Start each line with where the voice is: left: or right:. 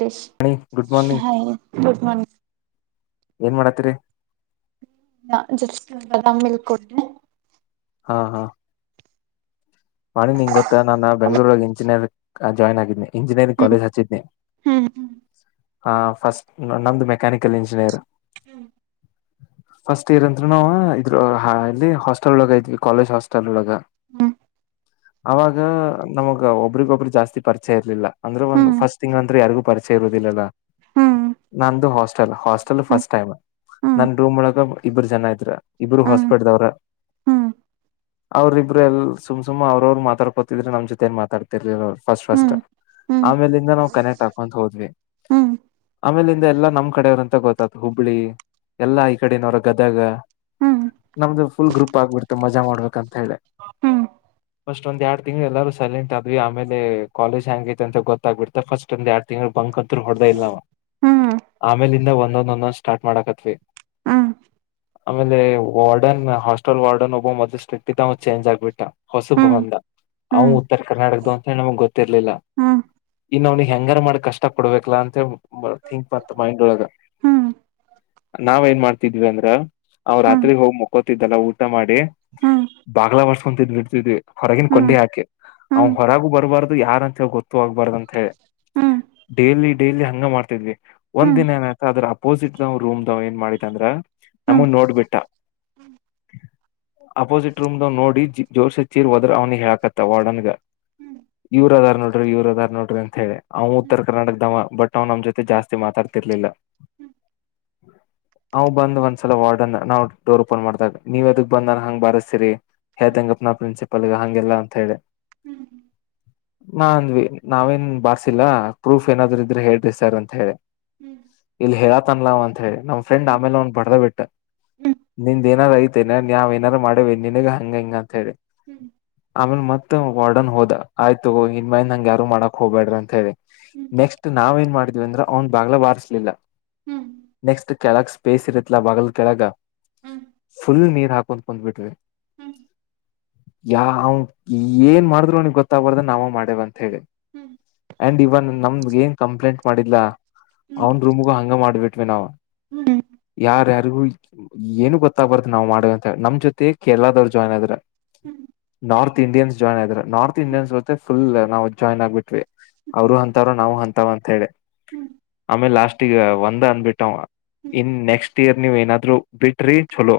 right: ಗರ್
left: ಮಣಿ good morning
right: ಹ good morning
left: ಏನ್ ಮಾಡತ್ತರಿ
right: ಜಷ್ಟದ ಮಲ್ಕೊಡ್ೆ
left: ಹಾ ಹಾ ಮಾಡಿ ನಿಂ್ ಗೊತ್ತಾ ನಾನ ಬೆಂಗ್ಳೂರ ಇಂಜಿನಿಯರ್ ಆ ಜಾಯ್ನ್ ಆಗಿದ್ದನನೆ ಇಂಜಿನಿಯರಿಂಗ್
right: ಹ್ಮ್
left: ಕಾಲೇಜ್ ಹಚ ನೀ
right: ಹ್ಮ್
left: ಹಾ ಫಸ್ಟ್ ನಮ್ದು ಮೆಕ್ಯಾನಿಕಲ್ ಇಂಜಿನಿಯರ್
right: ಹ್ಮ್
left: ಫಸ್ಟ್ ಇಯರ್ ಅಂತ್ರೂ ನಾವವು ಇದ್ರ ಇಲ್ಲಿ ಹಾಸ್ಟೆಲ್ ಒಳಗ ಇದ್ವಿ ಕಾಲೇಜ್ ಹಾಸ್ಟೆಲ್ ಒಳಗ
right: ಹ್ಮ್
left: ಆಾಗ ನಮಗ ಒಬ್ರಿಗೊಬ್್ರ ಜಾಸ್ತಿ ಪರಿಚಯ ಇರ್ಲಿಲ್ಲ ಅಂದ್ರೆ ಒಂದು
right: ಹ್ಮ್
left: ಫಸ್ಟ್ ತಿಂಗ್ ಅಂತ ಯಾರಿಗೂ ಪರಿಚಯ ಇರುವುದಿಲ್ಲಲ್ಲ
right: ಹ್ಮ್
left: ನಂದು ಹಾಸ್ಟೆಲ್ ಹಾಸ್ಟೆಲ್
right: ಹ್ಮ್
left: ಫಸ್ಟ್ ಟೈಮ್
right: ಹ್ಮ್
left: ನನ್ ರೂಮ್ ಒಳಗ ಇಬ್ಬರು ಜನ ಇದಐ್ರ ಇಬರು
right: ಹ್ಮ್
left: ಹಾಸ್ಪಿಟ್ದವ್ರ
right: ಹ್ಮ್ ಹ್ಮ್
left: ಅವ್ರ ಇಬ್ಬರು ಎಲ್ ಸುಮ್ುಮ ಅವರು ಮಾತಾಡ್ಕೋಿದ್ರ ನಮ್ಮ ಜೊತೆಏ ಮಾತಡ್ತಿರ್ರ ಅವರು ಫಸ್ಟ್ ಫಸ್ಟ್
right: ಹ್ಮ್
left: ಆಮೇಲಿಂದ ನಾವವು ಕನೆಕ್ಟ್ ಹಾಕೊ ಹೋದ್ವಿ
right: ಹ್ಮ್ ಹ್ಮ್
left: ಆಮೇಲಿಂದ ಎಲ್ಲ ನಮ್ ಕಡೆಯವರುಂತ ಗೊತ್ತ ಹುಬ್ಬಳಿ ಎಲ್ಲಾ ಈ ಕಡೆಿನವ್ರ ಗದಗ
right: ಹ್ಮ್
left: ನಮ್ದು ಫುಲ್ ಗ್ರೂಪ್ ಆಗ್ಬಿಡ್ತದೆ ಮಜಾ ಮಾಡಬೇಕ ಅಂತ ಹೇಳಿ
right: ಹ್ಮ
left: ಫಸ್ಟ್ ಒಂದ ಎರಡ್ ತಿಂಗಳು ಎಲ್ಲಾರೂ ಸೈಲೆಂಟ್ ಆದ್ವಿ ಆಮೇ ಕಾಲೇಜ್ ಹಂಗ ೈತೆ ಅಂತ ಗೊತ್ತಾಗಗ್ಬಿಡ್ತೆಫಸ್ಟ್ ಒಂದ ಎಡ್ ತಿಂಗಳು ಬಂಕ ಹೊಡೆದ ಇಲ್ಲ
right: ಹ್ಮ್
left: ಆಮೇಲೆ ಇ ಒಂದೊಂದ್ ಒಂದೊಂದ್ ಸ್ಟಾರ್ಟ್ ಮಾಡಕತ್ವಿ
right: ಹ್ಮ್
left: ಆಮೇಲೆ ವಾರ್ಡನ್ ಹಾಸ್ಟೆಲ್ ವಾರ್ಡನ್ ಒಬ್ಬ ಮೊದ್ ಸ್ಟ್ರಿಕ್ ಚೇಂಜ್ ಆಗ್ಬಿಟ್ಟ ಹೊಸ
right: ಹ್ಮ್
left: ಬಂದ ಅವ
right: ಹ್ಮ್
left: ಉತ್ತರ ಕರ್ನಾಟಕ್ದ ಅಂತಿ ನಮಗ್ ಗೊತ್ತಿರ್ಲಿಲ್ಲ
right: ಹ್ಮ್
left: ಇನ್ ಅವ್ನಗ್ ಹೆಂಗಾರ ಮಾಡಕ್ ಕಷ್ಟ ಕೊಡ್ಬೇಕಲಾ ಅಂತ ಂಕ್ ಮತ್ ಮೈಂಡ್ ಒಳಗ
right: ಹ್ಮ್
left: ನಾವ ಏನ್ ಮಾಡ್ತಿದ್ವಿ ಅಂದ್ರ ಅವ್ ರಾತ್ರಿ ಹೋಗಿ ಮುಕೋತಿದ್ದಲ್ಲ ಊಟ ಮಾಡಿ
right: ಹ್ಮ್
left: ಬಂಗ್ಲ ಭಾಷೆ ಸಟ್ಟಿ ವಿ ಹೊರಗನ್ ಕೊಂಡಿ ಹಾಕಿ ಅವ್
right: ಹ್ಮ್
left: ಹೊರಗು ಬರಬಾರ್ದು ಯಾರ ಅಂತ ಹೇಳ ಗೊತ್ತು ಆೋಗಬಾರ್ದ ಅಂತ ಹೇಳಿ ಡೈಲಿ ಡೈಲಿ ಹಂಗ ಮಾಡ್ತಿದ್ವಿ ಒಂದ
right: ಹ್ಮ್
left: ದಿನ ಏನಾಯ್ತ ಅದ್ರ ಅಪೋಸಿಟ್ ರೂಮ್ ಏನ್ ಮಾಡಿದ ಅಂದ್ರ
right: ಹ್ಮ್
left: ನಮ ನೋಡ್ಬಿಟ್ಟ ಅಪೋಸಿಟ್ ರೂಮ್ ದ ನೋಡಿ ಜೋರ್ಸ್ ಚೀರ್ ಹೋದ್ರ ಅವ್ನಿಗೆ ಹೇಳಕತ್ತ ವಾರ್ಡನ್ಗ ಇವ್ರ ಅದಾರ್ ನೋಡ್ರಿ ಇವ್ರ ಅದಾರ್ ನೋಡ್ರಿ ಅಂತ ಹೇಳಿ ಅವ ಉತ್ತರ ಕರ್ನಾಟಕ ದಮ್ಮ ಬಟ್ ಅವ್ ನಮ್ ಜೊತೆ ಜಾಸ್ತಿ ಮಾತಾಡ್ತಿರ್ಲಿಲ್ಲ ಅವ್ ಬಂದ್ ಒಂದ್ಸಲ ವಾರ್ಡನ್ ನಾ್ ಡೋರ್ ಓಪನ್ ಮಾಡ್ದಾಗ ನೀವದಕ್ ಬಂದನ್ ಹಂಗ್ ಬಾರತೀರಿ ಕತೆಂಗ ಪ್ರಸಿ ಪ್ಪಳಗ ಹಂಗೆಲ್ಲ ಅಂತ ಹೇಳಿ
right: ಹ್ಮ್
left: ನಾಂದ್ವಿ ನಾವೇನ್ ಬಾರ್ಸಿಲ್ಲ ಪ್ರೂಫ್ ಏನಾದ್ೂ ಇದ್ರೆ ಹೇಳ್ರಿ ಸರ್ ಅಂತ ಹೇಳಿ ಇಲ್ಹೇರಾ ಅನ್ಲವ ಅಂತ ಹೇಳಿ ನಮ್ಮ ಫ್ರಂಡ್ಮೇಲೆ ಒಂದ್ ಬಡದ ಬಿಟ್ಟ ನಿಮ ಏನಾರ ಐತೆೇನೆ ನಾವ ಏನಾರ ಮಾಡೇವೆ ನಿನಗ್ ಹಂಗ ಹಂಗ ಅಂತ ಹೇಳಿ ಆಮೇಲೆ ಮತ್ತ ವಾರ್ಡನ್ ಹೋದ ಆಯ್ತು ಇನ್ ಮನ್ ನಂಗ ಯಾರು ಮಾಡಕ್ ಹೋಗಬೇಡ್ರ ಅಂತ ಹೇಳಿ ನೆಕ್ಸ್ಟ್ ನಾವೇನು ಮಾಡಿದ್ವಿ ಅಂದ್ರ ಅವ್ನ ಬಾಗ್ಲ ವಾರಿಸ್ಲಿಲ್ಲ ನೆಕ್ಸ್ಟ್ ಕೆಳಗ ಸ್ಪೇಸ್ ಇರತ್ತಲ ಬಲ್ ಕೆಳಗ
right: ಹ್ಮ್
left: ಫುಲ್ ನೀರ್ ಹಾಕೊಂಡಂತ ಕುಂದ್ಬಟ್ವಿ
right: ಹ್ಮ್
left: ಯಾ ಅವ್ ಏನ್ ಮಾಡಿದ್ರು ಅವನಗ್ ಗೊತ್ತಾಗಬಾರ್ದ ನಾವ ಮಾಡೇವಂತ ಹೇಳಿ ಅಂಡ್ ಇವನ್ ನಮ ಏನ್ ಕಂಪ್ಲೇಂಟ್ ಮಾಡಿಲ್ಲ ಅವನ್ ರೂಮಗು ಹಂಗ ಮಾಡ್ಬಟ್ಟು ಿನ ಯಾರ ಏನು ಗೊತ್ತಾಗಗ್ಬಾರ್ದ ನಾವ್ ಮಾಡ ಅಂತ ನಮ್ ಜೊತೆ ಕೇರಳಾದವ್ರ ಜಾಯ್ನ್ ಆದ್ರ ನಾರ್ತ್ ಇಂಡಿಯನ್ಸ್ ಜಾಯ್ನ್ ಆದ್ರ ನಾರ್ತ್ ಇಂಡಿಯನ್ಸ್ತ್ತ ಫುಲ್ ನಾವವು ಜಾಯ್ನ್ ಆಗ್ಬಿಟ್ವಿ ಅವರು ಅಂತವಾರ ನಾವು ಅಂತಾವ ಅಂತ ಹೇಳಿ ಆಮೇ ಲಾಸ್ಟ್ಗ ಒಂದ ಅಂದಬಿಟ್ಟಾವ ಇನ್ ನೆಕ್ಸ್ಟ್ ಇಯರ್ ನೀವ್ ಏನಾದ್ರು ಬಿಟ್ರಿ ಚಲೋ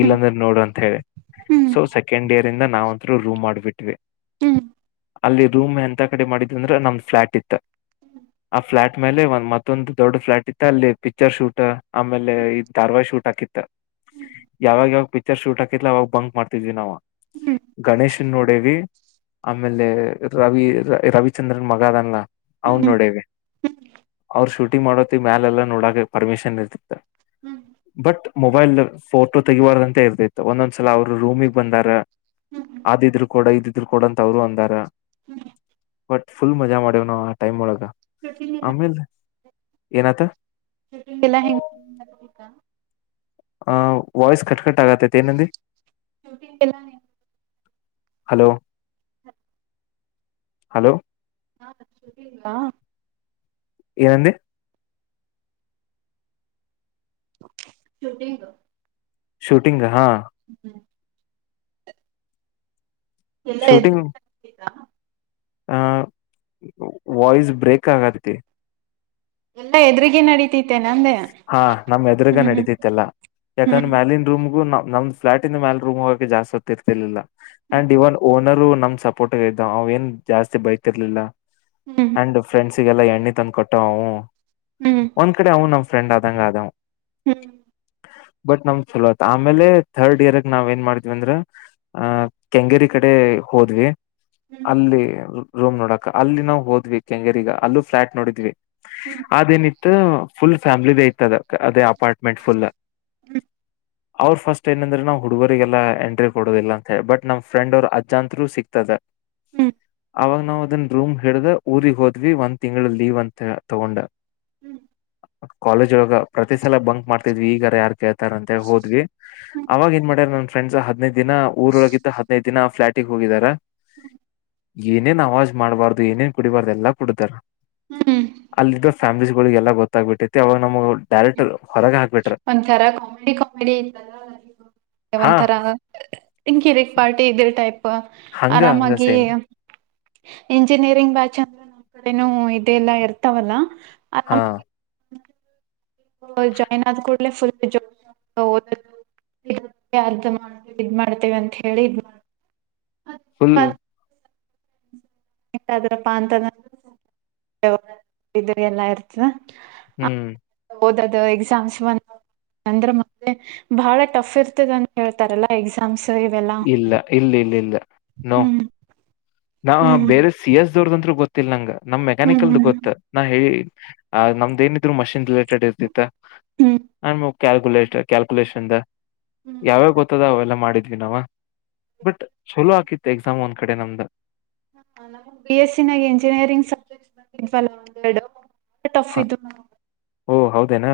left: ಇಲ್ಲಂದ್ರೆ ನೋಡು ಅಂತ ಹೇಳಿ ಸೊ ಸೆಕಂಡ್ ಯರ್ ಇಂದ ನಾವಂತ್ರೂ ರೂ್ ಮಾಡಿಬಿಟ್ಟವಿ
right: ಹ್ಮ್
left: ಅಲ್ಲಿ ರೂಮ್ ಎಂತ ಕಡೆ ಮಾಡಿದ್ಂದ್ರ ನಮ್ದ್ ಫ್ಲಾಟ್ ಇತ್ತ ಆ ಫ್ಲಾಟ್ ಮೇಲೆ ಒಂದ ಮತ್ತೊಂದು್ ದೊಡ್ಡ ಫ್ಲಾಟ್ ಇತ್ತ ಅಲ್ಲಿ ಪಿಕ್ಚರ್ ಶೂಟ್ ಆಮೇಲೆ ಧಾರವಾ ಶೂಟ್ ಹಾಕಿತ್ತ
right: ಹ್ಮ್
left: ಯಾವಾಗ ಯಾವಾಗ ಪಿಕ್ಚರ್ ಶೂಟ್ ಹಾಕಿತ್ತುಲ ಅವಾಗ ಬಂಕ್ ಮಾಡ್ತಿದ್ವಿ ನಾವು
right: ಹ್ಮ್
left: ಗಣೇಶನೋಡವಿ ಆಮೇಲೆ ರವಿ ರವಿಚಂದ್ರನ್ ಮಗ ಅದಲ್ಲ
right: ಹ್ಮ್
left: ಅವನ್ ನೋಡೇ
right: ಹ್ಮ್
left: ಅವ್ರ ಶೂಟಿಂಗ್ ಮಾಡೋತಿ ಮ್ಯಾಲ ಎಲ್ಲ ನೋಡಕ ಪರ್ಮಿಶನ್ ಇರ್ತಿತ್ತ
right: ಹ್ಮ್
left: ಬಟ್ ಮೊಬೈಲ್ ಫೋಟೋ ತಗಿಬಾರಂತ ಇರ್ದೈತ್ತು ಒಂದೊಂದ್ ಸಲ ಅವರು ರೂಮಿಗೆ ಬಂದಾಗ ಸ
right: ಹ್ಮ್
left: ಆದಿದ್ರು ಕೂಡ ಇದು ಇದ ಕೊಡಂತ ಅವ್ರು ಅಂದಾರ
right: ಹ್ಮ್
left: ಬಟ್ ಫುಲ್ ಮಜಾ ಮಾಡೇವ್ ನಾ ಆ ಟೈಮ್ ಒಳಗ
right: ಕಠನಲ್ಲ
left: ಆಮೇಲ್ ಏನತ
right: ಲ್ಲ ಹೆಂಗ ತ್ತ
left: ಆ ವಾಯ್ಸ್ ಕಟ್ಕಟ್
right: ಶ
left: ಹಲೋ ಹಲೋ
right: ನಾೀ
left: ಏನಂದ
right: ಶೂಟಿಂಗ್
left: ಶೂಟಿಂಗ್ ಹಾ
right: ಎಲ್ಲ
left: ಶೂಟಿಂಗ್ ಆ ವಾಯ್ಸ್ ಬ್ರೇಕ್ ಆಗತಿ
right: ಎಲ್ಲಾ ಎದ್ರಗ ನಡೀತಿ
left: ಹಾ ನಮ್ ಎದರುಗ ನಡೀಿತೈತೆಲ್ಲಾ ಯಾಕಂದ್ರೆ
right: ಹ್ಮ್
left: ಮ್ಯಾಲಿನ್ ರೂಮ್ಗು ನಮ್ದ ಫ್ಲಾಟಿನ ಮೇಾಲ ರೂಮ್ ಹೋಗಕ ಜಸ್ತಿತ್ತತಿರ್ತಿರ್ಲಿಲ್ಲ
right: ಹ್ಮ್
left: ಅಂಡ್ ಇವನ್ ಓನರ್ ಸಪೋರ್ಟ್ಗ ಇದ್ದ ಅವ ಏನ್ ಜಾಸ್ತಿ ಬೈತಿರ್ಲಿಲ್ಲ
right: ಹ್ಮ್
left: ಅಂಡ್ ಫ್ರೆಂಡ್ಸ್ ಎಲ್ಲಾ ಎಣ್ಣೆ ತಂದ್ ಕೊಟ್ಟವು
right: ಹ್ಮ್
left: ಒಂದ್ ಕಡೆ ಅವನ ಫ್ರೆಂಡ್ ಅದಂ ಹ್ಯದಂ
right: ಹ್ಮ್ ಹ್ಮ್
left: ಬಟ್ ನಮ್ ಚಲೋ ಆತ್ ಆಮೇಲೆ ಥರ್ಡ್ ಇಯರ್ಗ್ ನಾವ್ ಏನ್ ಮಾಡಿದ್ವಿ ಅಂದ್ರ ಆಹ ಕೆಂಗೇರಿ ಕಡೆ ಹೋದ್ವಿ ಅಲ್ಲಿ ರೂಮ್ ನೋಡಕ ಅಲ್ಲಿ ನಾವು ಹೋದ್ವಿ ಕೆಂಗರಿಗ ಫ್ಲಾಟ್ ನೋಡಿದ್ವಿ
right: ಹ್ಮ್
left: ಅದೇನಿತ್ತು ಪುಲ [unintelligible] ಫಾಮಲಿ ಐತದ ಅದೇ ಅಪಾರ್ಟ್ಮೆಂಟ್ ಫುಲ್ ಅವ್ರ ಫಸ್ಟ್ ಏನಂದ್ರೆ ನಾವ್ ಹುಡುಗರಿಗೆಲ್ಲಾ ಎಂಟ್ರಿ ಕೊಡೋದಿಲ್ಲ ಅಂತ ಹೇಳಿ ಬಟ್ ನಮ್ ಫ್ರೆಂಡ್ ಅವರು ಅಜ್ಜಾಂತರು ಸಿಗ್ತದೆ
right: ಹ್ಮ್
left: ಅವಾಗ ನಾವ್ ಅದನ್ ರೂಮ್ ಹೇಳಡ್ದ ಊರಿಗೆಗ್ ಹೋದ್ವಿ ಒಂದ್ ತಿಂಗ್ಳ ಲೀವ್ ಅಂತ ತಗೊಂಡ
right: ಹ್ಮ್
left: ಕಾಲೇಜ್ ಒಳಗ ಪ್ರತಿ ಸಲ ಬಂಕ್ ಮಾಡ್ತಿದ್ವಿ ಈಗಾರ ಯಾರ್ ಕೇಳ್ತಾರ ಅಂತ ಹೋದ್ವಿ ಅವವಾಗ ಏನ್ ಮಾಡ್ಯಾರ್ ನನ್ ಫ್ರೆಂಡ್ಸ್ ಹದ್ನೈದ್ ದಿನ ಊರೊಳಗಿಂತ ಹದ್ನೈದ ದಿನ ಫ್ಲಾಟಗ್ ಹೋಗಿದಾರ ಏನೇನ್ ಅವಾಜ್ ಮಾಡ್ಬಾರ್ದು ಏನೇನ್ ಕುಡಿಬಾರ್ದು ಎಲ್ಲಾ ಕುಡತಾರ
right: ಹ್ಮ್
left: ಇ ಫ್ಯಾಮಿಲಿಸ್ಗಳಿಗೆಲ್ಲ ಗೊೆ ಬ ಬಿಟ್ಟೈತಿ ಅವಾಗ ನಮ್ ಡೈರೆಕ್ಟ್ ಹೊಗೆ
right: ಒಂಥರ ಕಾಮಿಡಿ ಕಾಮಿಡಿ
left: ಹಾ
right: ಒಂಥರಂಿಕ್ ಪಾರ್ಟಿ ಇದಿ
left: ಹಂಗ ಹಂಗ
right: ಆರಾಮಾಗಿ
left: ಸೇಮ್
right: ಇಂಜಿನಿಯರಿಂಗ್ ಬ್ಯಾಚ್ ಅಂದ್ರೆ ನಮ್ಮ್ ಕಡೆನೂ ಇದೆಲ್ಲಾ ಇರ್ತವಲ್ಲ
left: ಹಾ
right: ಆಾಮ ಜಾಯಿನ್ ಆದ ಕೂಡ್ಲೆ ಫುಲ್ ಇದ ಮಾಡ್ತೇವೆ ಅಂತ ಹೇಳಿಿದ್
left: ಪೂಲ್
right: ದ್ರಪ್ಪ ಅಂತ ಇ ಎಲ್ಲ ಇರ್ತದ
left: ಹ್ಮ್
right: ಹಓದದು ಎಕ್ಸಾಮ್ಸ್ ಬಂದ ಅಂದ್ರೆ ಮೆ ಬಹಳ ಟಫ್ ಇರ್ತದ ಅಂತ ಹೇಳ್ತಾರಲ್ಲ ಎಕ್ಸಾಮ್ಸ್ ಇವೆಲ್ಲಾ
left: ಇಲ್ಲ ಇಲ್ಲ ಇಲ್ಲ ಇಲ್ಲ ನೋ.
right: ಹ್ಮ್
left: ನಾ
right: ಹ್ಮ್
left: ಬೇರೆ ಸಿ-ಎಸ್ದವರ್ದ್ ಅಂತ್ರು ಗೊ ತೆಲಂಗ ನಮ್
right: ಹ್ಮ್
left: ಮೆಕ್ಯಾನಿಕಲ್ದ
right: ಹ್ಮ್
left: ಗೊತ್ತ ನಾ ಹೇಳಿ ಆ ನಮ್ದ್ ಏನಿದ್ರು ಮಷಿನ್ ರಿಲೇಟೆಡ್ ಡ ಇರ್ತಿತ್ತ
right: ಹ್ಮ್
left: [unintelligible] ಕ್ಯಾಲ್ಕುಲೇಟರ್ ಕ್ಯಾಲ್ಕುಲೇಷನ್ದ
right: ಹ್ಮ್
left: ಯಾವ್ಯಾವ್ ಗೊತ್ತ್ ಅದಾವ್ ಅವೆಲ್ಲ ಮಾಡಿ ನವಾ ಬಟ್ ಚಲೋ ಆಕಿತ್ತ್. ಎಕ್ಸಾಮ್ ಒಂದ ಕಡೆ ನಮ್ದ.
right: ಬಿ-ಎಸ್ಸಿನಾಗ, ಎಂಜಿನಿಯರಿಂಗ್ [unintelligible] ಒಂದೆರಡು. ಎಟ್ಟ್ ಟಫ್ ಇದ್ರುನು
left: ಓಹ ಹೌದೇನ.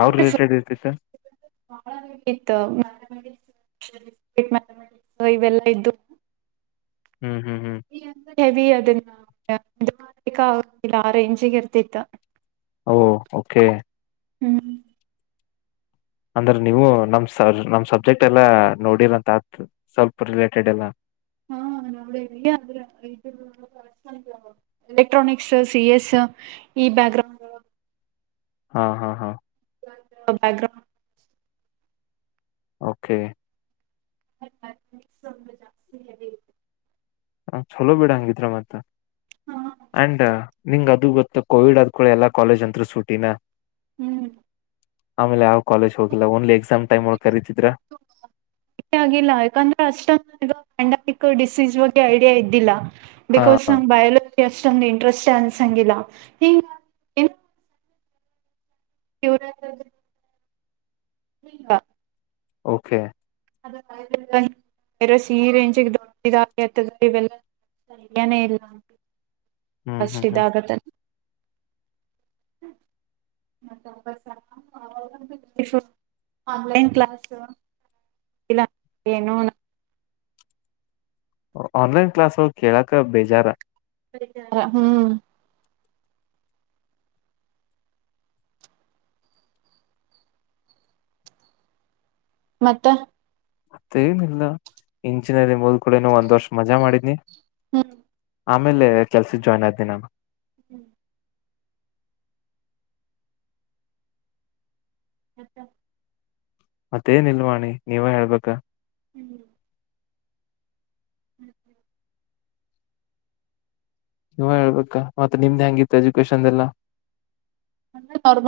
right: [unintelligible] ಇವೆಲ್ಲಾ ಇದ್ದು
left: ಹ್ಮ್ ಹ್ಮ್ ಹ್ಮ್.
right: [unintelligible] ರೇಂಜಿಗೆರ್ತಿತ್ತ್.
left: ಓ ಓಕೆ.
right: ಹ್ಮ್
left: ಅಂದ್ರೆ ನೀವು ನಮ್ ನಮ್ ಸಬ್ಜೆಕ್ಟ್ ಎಲ್ಲಾ ನೋಡಿರಂತ ಆತ್ ಸ್ವಲ್ಪ್ ರಿಲೇಟೆಡ್ ಎಲ್ಲ.
right: ಹಾ ಎಲೆಕ್ಟ್ರೋಕ್ಸ್, ಸಿ-ಎಸ್ ಈ ಬ್ಯಾಗ್ ಗ್ರೌಂಡ್ ಒಳಗ್
left: ಹಾ ಹಾ ಹಾ.
right: ಬ್ಯಾಕ್ ಗ್ರೌಂಡ್
left: ಓಕೆ
right: [unintelligible]
left: ಹ ಚಲೋ ಬಿಡ ಹಂಗಿದ್ರ ಮತ್ತ.
right: ಹಾ
left: ಆಂಡ್ ನಿಂಗ ಇದು ಗೊತ್ತು ಕೋವಿಡ್ ಆದ್ಕುಳೆ ಎಲ್ಲ ಕಾಲೇಜ್ ಅಂತರು ಸೂಟಿ.
right: ಹ್ಮ್
left: ಆಮೇಲೆ ಅವ್ರ ಕಾಲೇಜ್ ಹೋಗಿಲ್ಲ ಓನ್ಲಿ ಎಕ್ಸಾಮ್ ಟೈಮ್ ಒಳಗ್ ಕರೀತಿದ್ರ
right: ಷ್ಟ ಆಗಿಲ್ಲ ಯಾಕಂದ್ರೆ ಅಷ್ಟ ಪಂಡಮಿಕ್ ಡಿಸೀಸ್ ಬಗ್ಗೆ ಐಡಿಯಾ ಇದ್ದಿಲ್ಲಾ.
left: ಹಾ
right: ಬಿಕಾಸ್ ಸಮ್ ಬಾಯಲ್ ಅಷ್ಟೊಂದ ಇಂಟ್ರೆಸ್ಟ್ ಅನ್ಸಂಗಿಲ್ಲ [unintelligible] [unintelligible] ಅ
left: ಓಕೆ
right: ವೈರಸ್ ಈ ರೇಂಜಿಗೆ ದೊಡ್ಡಿದ ಇವೆಲ್ಲನೇ ಇಲ್ಲ
left: ಹ್ಮ್
right: ಅಷ್ಟ
left: ಹ್ಮ್
right: ಇದ
left: ಹ್ಮ್
right: ಆಾಗತ್ತಲ್ಲ ಕ್ ಏ
left: ಆನ್ಲೈನ್ ಕ್ಲಾಸ್ ಕೇಳಕ ಬೇಜಾರ
right: ಾರ ಹ್ಮ್ ಮತ್ತ
left: ಮತ್ತ ಏನಿಲ್ಲ ಇಂಚಿನಲ್ಲಿ ಮುದ್ಕೂಡನು ಒಂದ್ ವರ್ಷ ಮಜಾ ಮಾಡಿದ್ನಿ
right: ಹ್ಮ್
left: ಆಮೇಲೆ ಕೆಲ್ಸದ ಜಾಯಿ ನ್ ಆದಿನ ನ
right: ಹ್ಮ್ ಹತ
left: ಮತ್ತೇನ್ ಇಲ್ವಾಣಿ ನೀವೇ ಹೇಳ್ಬೇಕ
right: ಹ್ಮ್ ಹ್ಮ
left: ನೀವ ಹೇಳ್ಬೇಕಾ ಮತ್ತೆ ನಿಮ್ದ್ ಹೆಂಗಿತ್ತು ಎಜುಕೇಶನ್ ಎಲ್ಲ
right: ನಂದ ಅವರ್ಬ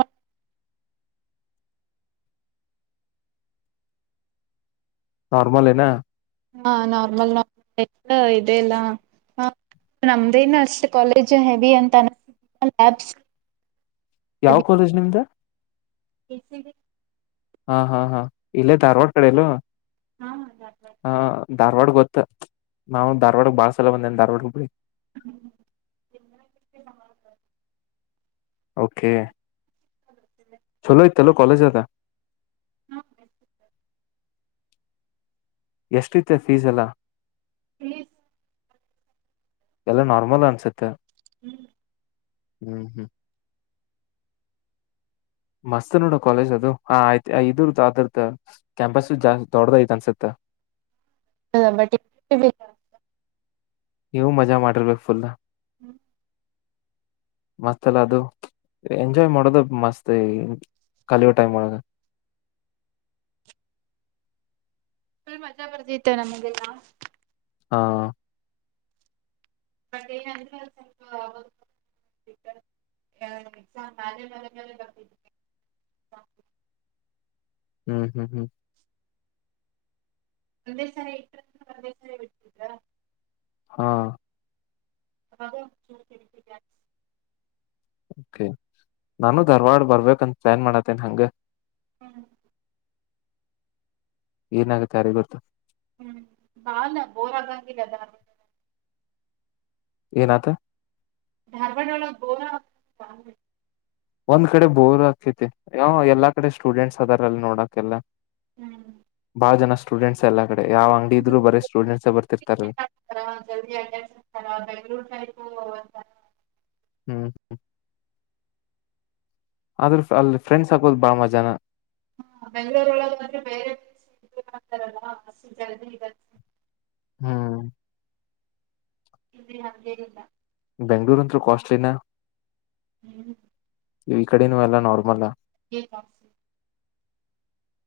left: ನೋಾರ್ಮಲ್ ನ
right: ಹಾ ನಾರ್ಮಲ್ ನಾರ್ಮಲ್ ಇದೆಲ್ಲ ನಮ್ದೇನು ಅಷ್ಟ ಕಾಲೇಜು ಹೆವಿ ಅಂತಯಾ
left: ಯಾವ ಕಾಲೇಜ್ ನಿಮ್ದ
right: ಎಸ
left: ಹಾ ಹಾ ಹಾ ಇಲ್ಲೇ ಧಾರವಾಡ ಕಡೆಯಲ್ಲ
right: ಹಾ ಹ
left: ಧಾರವಾಡ ಗೊತ್ತ ನಾವು ಧಾರ್ವಾಡಗೆ ಬಾಸ್ ಚಲ ಬಂದವಾ ಬಿಡಿ
right: ಹ್ಮ
left: ಓಕೆ ಚಲೋಯ ತಲ ಕಲೆಜ ಅದ
right: ಹ್ಮ
left: ಎಷ್ಟ ರೀತ್ಯ ಫೀಸ್ ಎಲ್ಲ
right: ಹ
left: ಎಲ್ಲ ನಾರ್ಮಲ್ ಅನ್ಸುತ್ತೆ
right: ಹ್ಮ್
left: ಹ್ಮ್ ಹ್ಮ್ ಮಸ್ತ್ ನೋಡ ಕಾಲೇಜ್ ಅದು ಹ ಆಯ್ತ ಇದರ್ ಅರ್ ಕ್ಯಾಂಪಸ್ ಜಾಸ್ ದೊಡ್ಡದ ಐ್ತ್ ಅನ್ಸತ್ತ
right: ಹ ಬಟ್ಟ
left: ನೀವು ಮಜಾ ಮಾಡಿರ್ಬೇಕು ಫುಲ್ಾ
right: ಹ್ಮ್
left: ಮಸ್ ಅಲ್ಲ ಅದು ಎಂಜಾಯ್ ಮಾಡದ ಮಸ್ತ್ ಈ ಕಲಿಯೋ ಟೈಮ್ ಒಳಗ
right: ಮಜಾ ಬರ್ದಿತ್ತು ನಮಗೆಲ್ಲಾ
left: ಹಾ
right: ಬಟ್ ಏನಂದ್ರೆ ಸ್ವಲ್ಪ ಬ
left: ಹ್ಮ್ ಹ್ಮ್ ಹ್ಮ್
right: ಒಂದೇ ಇಂದೇ
left: ಹಾ
right: ಅ
left: ನಾನು ಧಾರ್ವಾಡ ಬರ್ಬೇಕಂತ ಪ್ಲಾನ್ ಮಾಡತ್ತೇನ್ ಹಂಗ
right: ಹ್ಮ್
left: ಏನಾಗುತ್ತೆ ಯಾರೆ ಗೊತ್ತು
right: ಹ್ಮ್ ಬಾಳ ಬೋರ್ ಆಗಂಗಲ್ಲ ಅದ
left: ಏನತ
right: ಧರ್ಮಡಳ ಗೋರ
left: ಒಂದ್ ಕಡೆ ಬೋರ್ ಹಾಕತಿ ಅ ಎಲ್ಲಾ ಕಡೆ ಸ್ಟೂಡೆಂಟ್ಸ್ ಅದಾರಲ್ಲಿ ನೋಡಕೆಲ್ಲ
right: ಹ್ಮ್
left: ಆ ಜನ ಸ್ಟೂಡೆಂಟ್ಸ್ಲ್ಲ
right: ಜಿ ಆ ಬೆಂಗೂರುು ಹ
left: ಹ್ಮ್ ಹ್ಮ್ ಆದ್ರ ಅಲ್ಲಿ ಫ್ರೆಂಡ್ಸ್ ಹಾಕೋದು್ ಬಾ ಮಜಾನ
right: ಹಾ ಬೆಂಗ್ಗಳೂರ ಒಳಗಂದ್ರೆ ಬೇರೆ ಬ ಆಗ್ತಾರಲ್ಲ ಬಸ್ ಜದಿ
left: ಹ್ಮ್
right: ಇ ನಂಗೇನಲ್ಲ
left: ಬೆಂಗ್ಳೂರು ಅಂತೂ ಕಾಸ್ಟ್ಲಿಿನ
right: ಹ್ಮ್
left: ಇ್ ಈ ಕಡೆನು ಎಲ್ಲ ನಾರ್ಮಲ್
right: ಹ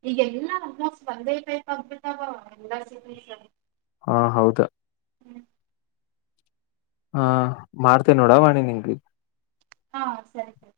right: ಈಗೆಲ್ಲಾ ಅ ಒಂದೇತೈ ಅಂದಬಿಟ್ಟಾವ ಎಲ್ಲ ಸಿ
left: ಹಾ ಹೌದಾ ಹಾ ಮಾಡ್ತೇ ನೋಡ ವಾಣಿ ನಿಂಗ್ಗೆ
right: ಹಾ ಸರಿ ಸರಿ